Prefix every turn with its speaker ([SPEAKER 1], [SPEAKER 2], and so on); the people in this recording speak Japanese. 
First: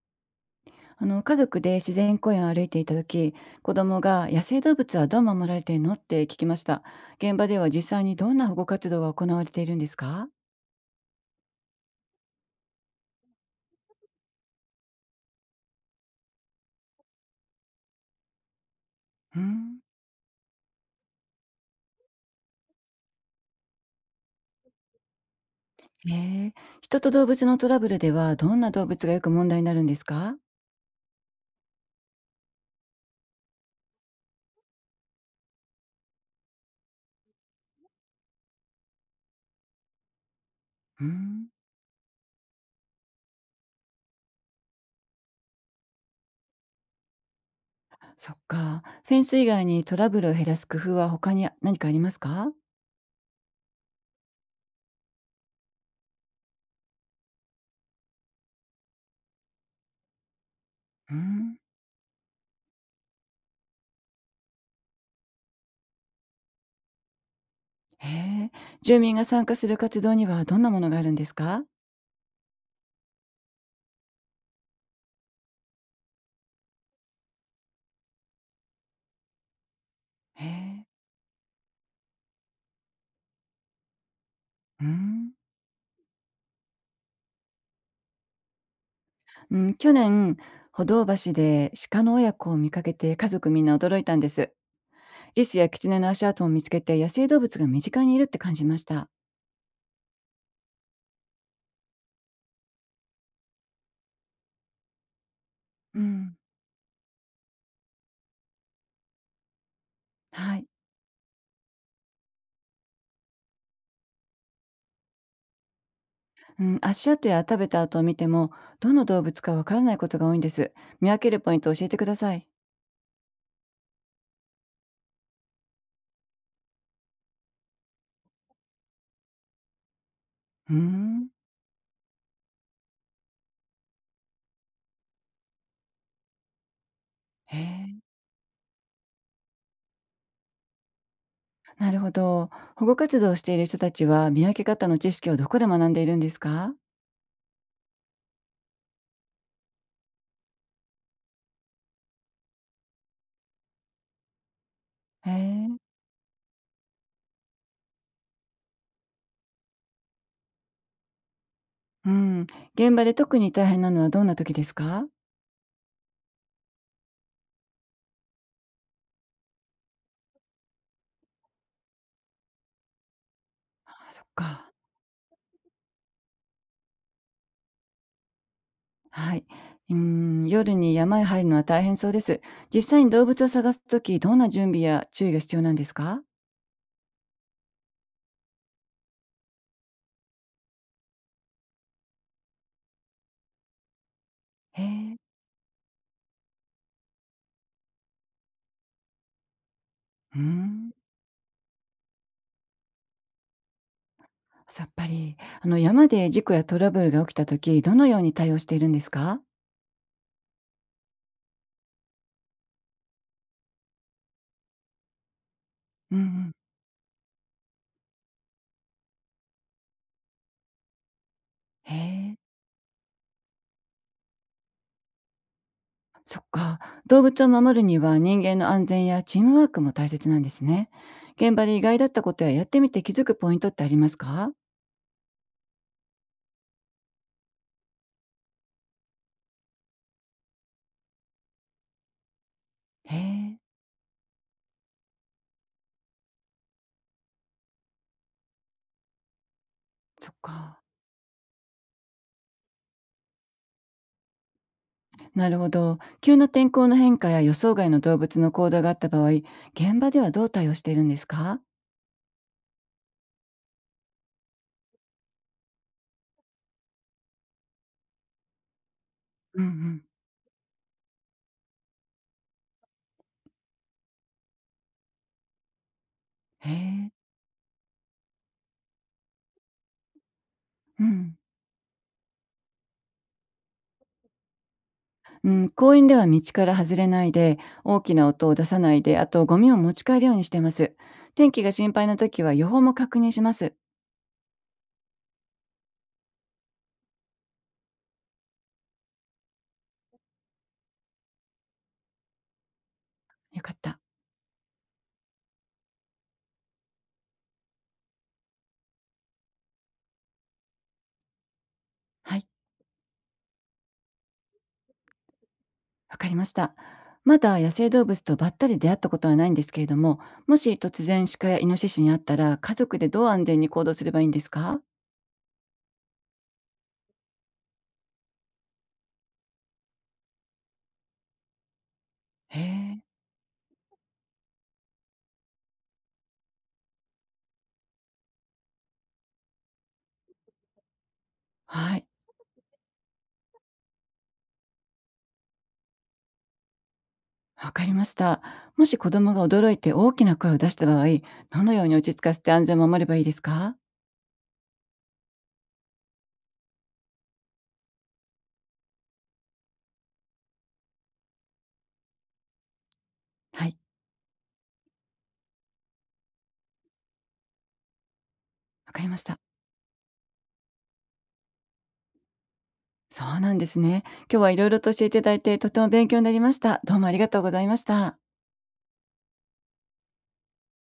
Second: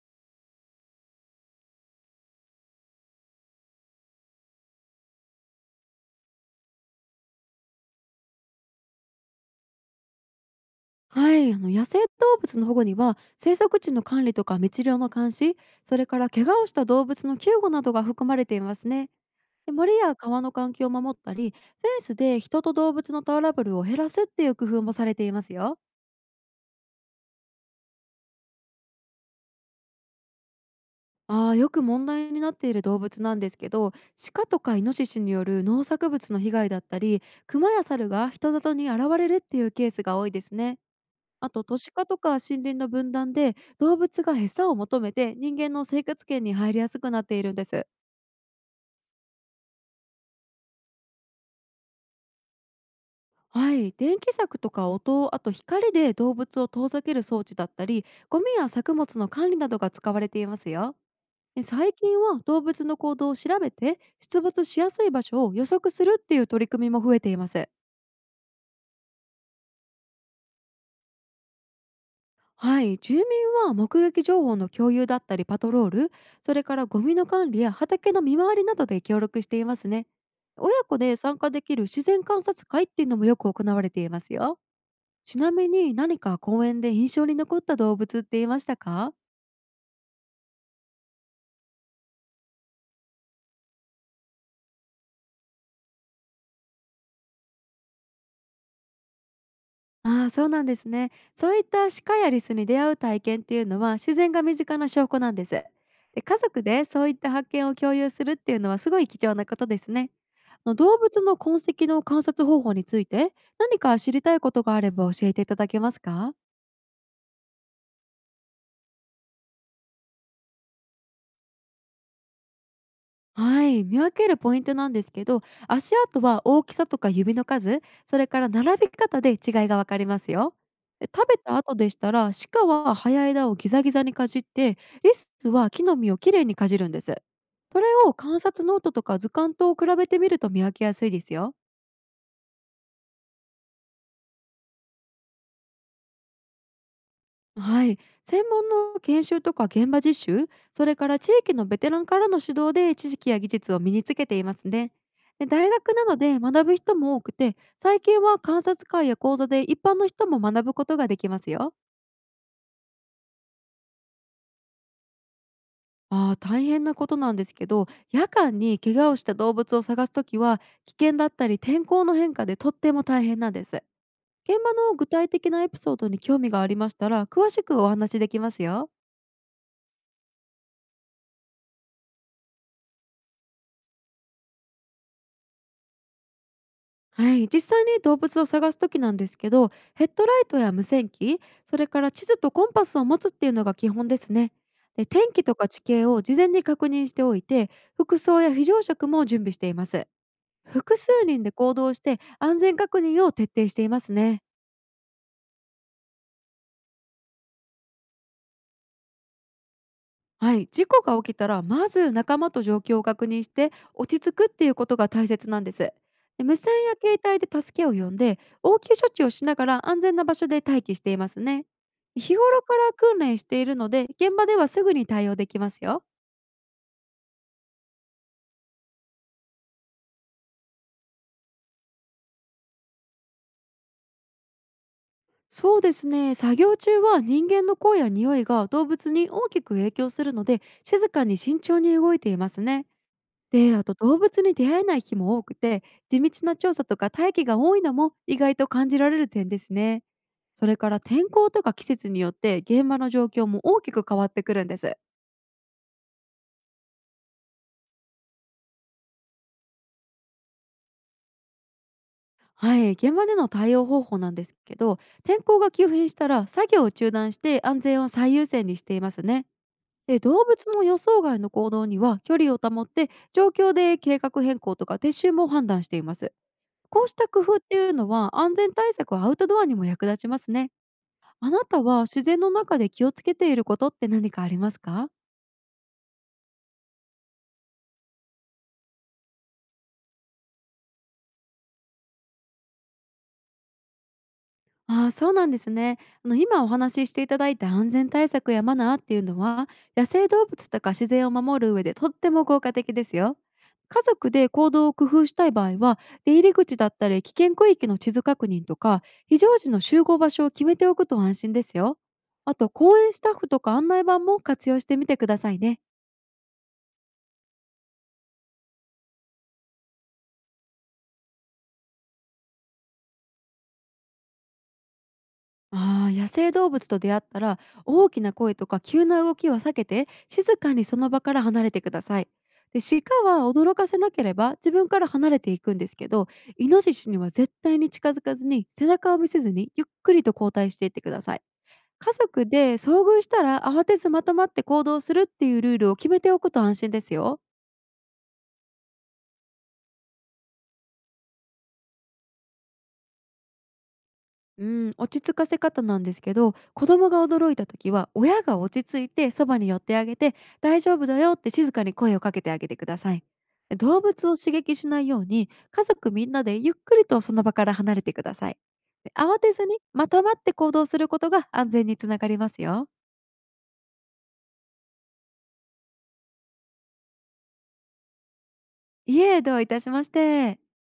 [SPEAKER 1] あの、家族で自然公園を歩いていた時、子供が野生動物はどう守られているのって聞きました。現場では実際にどんな保護活動が行われているんですか？
[SPEAKER 2] はい、あの野生動物の保護には生息地の管理とか密漁の監視、それから怪我をした動物の救護などが含まれていますね。
[SPEAKER 1] う
[SPEAKER 2] で、
[SPEAKER 1] ん。
[SPEAKER 2] 森や川の環境を守ったり、フェンスで人と動物のトラブルを減らすっていう工夫もされていますよ。
[SPEAKER 1] へえ。人と動物のトラブルではどんな動物がよく問題になるんですか？
[SPEAKER 2] よく問題になっている動物なんですけど、鹿とかイノシシによる農作物の被害だったり、クマやサルが人里に現れるっていうケースが多いですね。
[SPEAKER 1] う
[SPEAKER 2] あ
[SPEAKER 1] ん。
[SPEAKER 2] と、都市化とか森林の分断で動物が餌を求めて人間の生活圏に入りやすくなっているんです。
[SPEAKER 1] そっか。フェンス以外にトラブルを減らす工夫は他に何かありますか？
[SPEAKER 2] はい、電気柵とか音、あと光で動物を遠ざける装置だったり、ゴミや作物の管理などが使われていますよ。
[SPEAKER 1] うん。
[SPEAKER 2] で、最近は動物の行動を調べて出没しやすい場所を予測するっていう取り組みも増えています。
[SPEAKER 1] へえ。住民が参加する活動にはどんなものがあるんですか？
[SPEAKER 2] はい、住民は目撃情報の共有だったりパトロール、それからゴミの管理や畑の見回りなどで協力していますね。
[SPEAKER 1] へ
[SPEAKER 2] 親
[SPEAKER 1] え。
[SPEAKER 2] 子で参加できる自然観察会っていうのもよく行われていますよ。
[SPEAKER 1] うん。
[SPEAKER 2] ちなみに、何か公園で印象に残った動物っていましたか？
[SPEAKER 1] うん、去年、歩道橋で鹿の親子を見かけて家族みんな驚いたんです。リスやキツネの足跡も見つけて野生動物が身近にいるって感じました。
[SPEAKER 2] ああ、そうなんですね。そういった鹿やリスに出会う体験っていうのは自然が身近な証拠なんです。
[SPEAKER 1] う
[SPEAKER 2] で、
[SPEAKER 1] ん。
[SPEAKER 2] 家族でそういった発見を共有するっていうのはすごい貴重なことですね。
[SPEAKER 1] はい。
[SPEAKER 2] あの、動物の痕跡の観察方法について何か知りたいことがあれば教えていただけますか？
[SPEAKER 1] うん、足跡や食べた後を見ても、どの動物かわからないことが多いんです。見分けるポイントを教えてください。
[SPEAKER 2] はい、見分けるポイントなんですけど、足跡は大きさとか指の数、それから並び方で違いがわかりますよ。
[SPEAKER 1] うー
[SPEAKER 2] で、
[SPEAKER 1] ん。
[SPEAKER 2] 食べた後でしたら鹿は早枝をギザギザにかじって、リスは木の実をきれいにかじるんです。
[SPEAKER 1] へ
[SPEAKER 2] それ
[SPEAKER 1] え。
[SPEAKER 2] を観察ノートとか図鑑と比べてみると見分けやすいですよ。
[SPEAKER 1] なるほど。保護活動をしている人たちは見分け方の知識をどこで学んでいるんですか？
[SPEAKER 2] はい、専門の研修とか現場実習、それから地域のベテランからの指導で知識や技術を身につけていますね。
[SPEAKER 1] へ
[SPEAKER 2] で、大
[SPEAKER 1] え。
[SPEAKER 2] 学などで学ぶ人も多くて、最近は観察会や講座で一般の人も学ぶことができますよ。
[SPEAKER 1] うん。現場で特に大変なのはどんな時ですか？
[SPEAKER 2] ああ、大変なことなんですけど、夜間に怪我をした動物を探すときは危険だったり天候の変化でとっても大変なんです。
[SPEAKER 1] あ、そっ
[SPEAKER 2] 現
[SPEAKER 1] か。
[SPEAKER 2] 場の具体的なエピソードに興味がありましたら詳しくお話しできますよ。
[SPEAKER 1] はい。うーん、夜に山へ入るのは大変そうです。実際に動物を探すとき、どんな準備や注意が必要なんですか？
[SPEAKER 2] はい、実際に動物を探す時なんですけど、ヘッドライトや無線機、それから地図とコンパスを持つっていうのが基本ですね。
[SPEAKER 1] へ
[SPEAKER 2] で、
[SPEAKER 1] え。
[SPEAKER 2] 天気とか地形を事前に確認しておいて、服装や非常食も準備しています。
[SPEAKER 1] うーん。
[SPEAKER 2] 複数人で行動して安全確認を徹底していますね。
[SPEAKER 1] さっぱり。あの、山で事故やトラブルが起きたとき、どのように対応しているんですか？
[SPEAKER 2] はい、事故が起きたらまず仲間と状況を確認して落ち着くっていうことが大切なんです。
[SPEAKER 1] うんう
[SPEAKER 2] で、
[SPEAKER 1] ん。
[SPEAKER 2] 無線や携帯で助けを呼んで応急処置をしながら安全な場所で待機していますね。
[SPEAKER 1] へえ。
[SPEAKER 2] 日頃から訓練しているので現場ではすぐに対応できますよ。
[SPEAKER 1] そっか。動物を守るには人間の安全やチームワークも大切なんですね。現場で意外だったことややってみて気づくポイントってありますか？
[SPEAKER 2] そうですね、作業中は人間の声や匂いが動物に大きく影響するので静かに慎重に動いていますね。
[SPEAKER 1] へえ。
[SPEAKER 2] で、あと動物に出会えない日も多くて、地道な調査とか大気が多いのも意外と感じられる点ですね。
[SPEAKER 1] そっ
[SPEAKER 2] それ
[SPEAKER 1] か。
[SPEAKER 2] から天候とか季節によって現場の状況も大きく変わってくるんです。
[SPEAKER 1] なるほど。急な天候の変化や予想外の動物の行動があった場合、現場ではどう対応しているんですか？
[SPEAKER 2] はい、現場での対応方法なんですけど、天候が急変したら作業を中断して安全を最優先にしていますね。
[SPEAKER 1] うんうん。
[SPEAKER 2] で、動物の予想外の行動には距離を保って、状況で計画変更とか撤収も判断しています。
[SPEAKER 1] へ
[SPEAKER 2] こう
[SPEAKER 1] え。
[SPEAKER 2] した工夫っていうのは、安全対策はアウトドアにも役立ちますね。
[SPEAKER 1] うん。
[SPEAKER 2] あなたは自然の中で気をつけていることって何かありますか？
[SPEAKER 1] うん、公園では道から外れないで、大きな音を出さないで、あとゴミを持ち帰るようにしてます。天気が心配な時は予報も確認します。
[SPEAKER 2] ああー、そうなんですね。あの、今お話ししていただいた安全対策やマナーっていうのは、野生動物とか自然を守る上でとっても効果的ですよ。
[SPEAKER 1] よかった。
[SPEAKER 2] 家族で行動を工夫したい場合は、出入り口だったり危険区域の地図確認とか、非常時の集合場所を決めておくと安心ですよ。
[SPEAKER 1] はい、
[SPEAKER 2] あと、公園スタッフとか案内板も活用してみてくださいね。
[SPEAKER 1] わかりました。まだ野生動物とばったり出会ったことはないんですけれども、もし突然鹿やイノシシに会ったら、家族でどう安全に行動すればいいんですか？
[SPEAKER 2] ああ、野生動物と出会ったら大きな声とか急な動きは避けて静かにその場から離れてください。
[SPEAKER 1] へ
[SPEAKER 2] で、
[SPEAKER 1] え。
[SPEAKER 2] 鹿は驚かせなければ自分から離れていくんですけど、イノシシには絶対に近づかずに背中を見せずにゆっくりと後退していってください。
[SPEAKER 1] はい。
[SPEAKER 2] 家族で遭遇したら慌てずまとまって行動するっていうルールを決めておくと安心ですよ。
[SPEAKER 1] わかりました。もし子供が驚いて大きな声を出した場合、どのように落ち着かせて安全を守ればいいですか？
[SPEAKER 2] うん、落ち着かせ方なんですけど、子供が驚いた時は親が落ち着いてそばに寄ってあげて、「大丈夫だよ」って静かに声をかけてあげてください。
[SPEAKER 1] はい、
[SPEAKER 2] 動物を刺激しないように家族みんなでゆっくりとその場から離れてください。
[SPEAKER 1] わかり
[SPEAKER 2] で、
[SPEAKER 1] ました。
[SPEAKER 2] 慌てずにまと待って行動することが安全につながりますよ。
[SPEAKER 1] そうなんですね。今日はいろいろと教えていただいて、とても勉強になりました。どうもありがとうございました。
[SPEAKER 2] いえ、どういたしまして。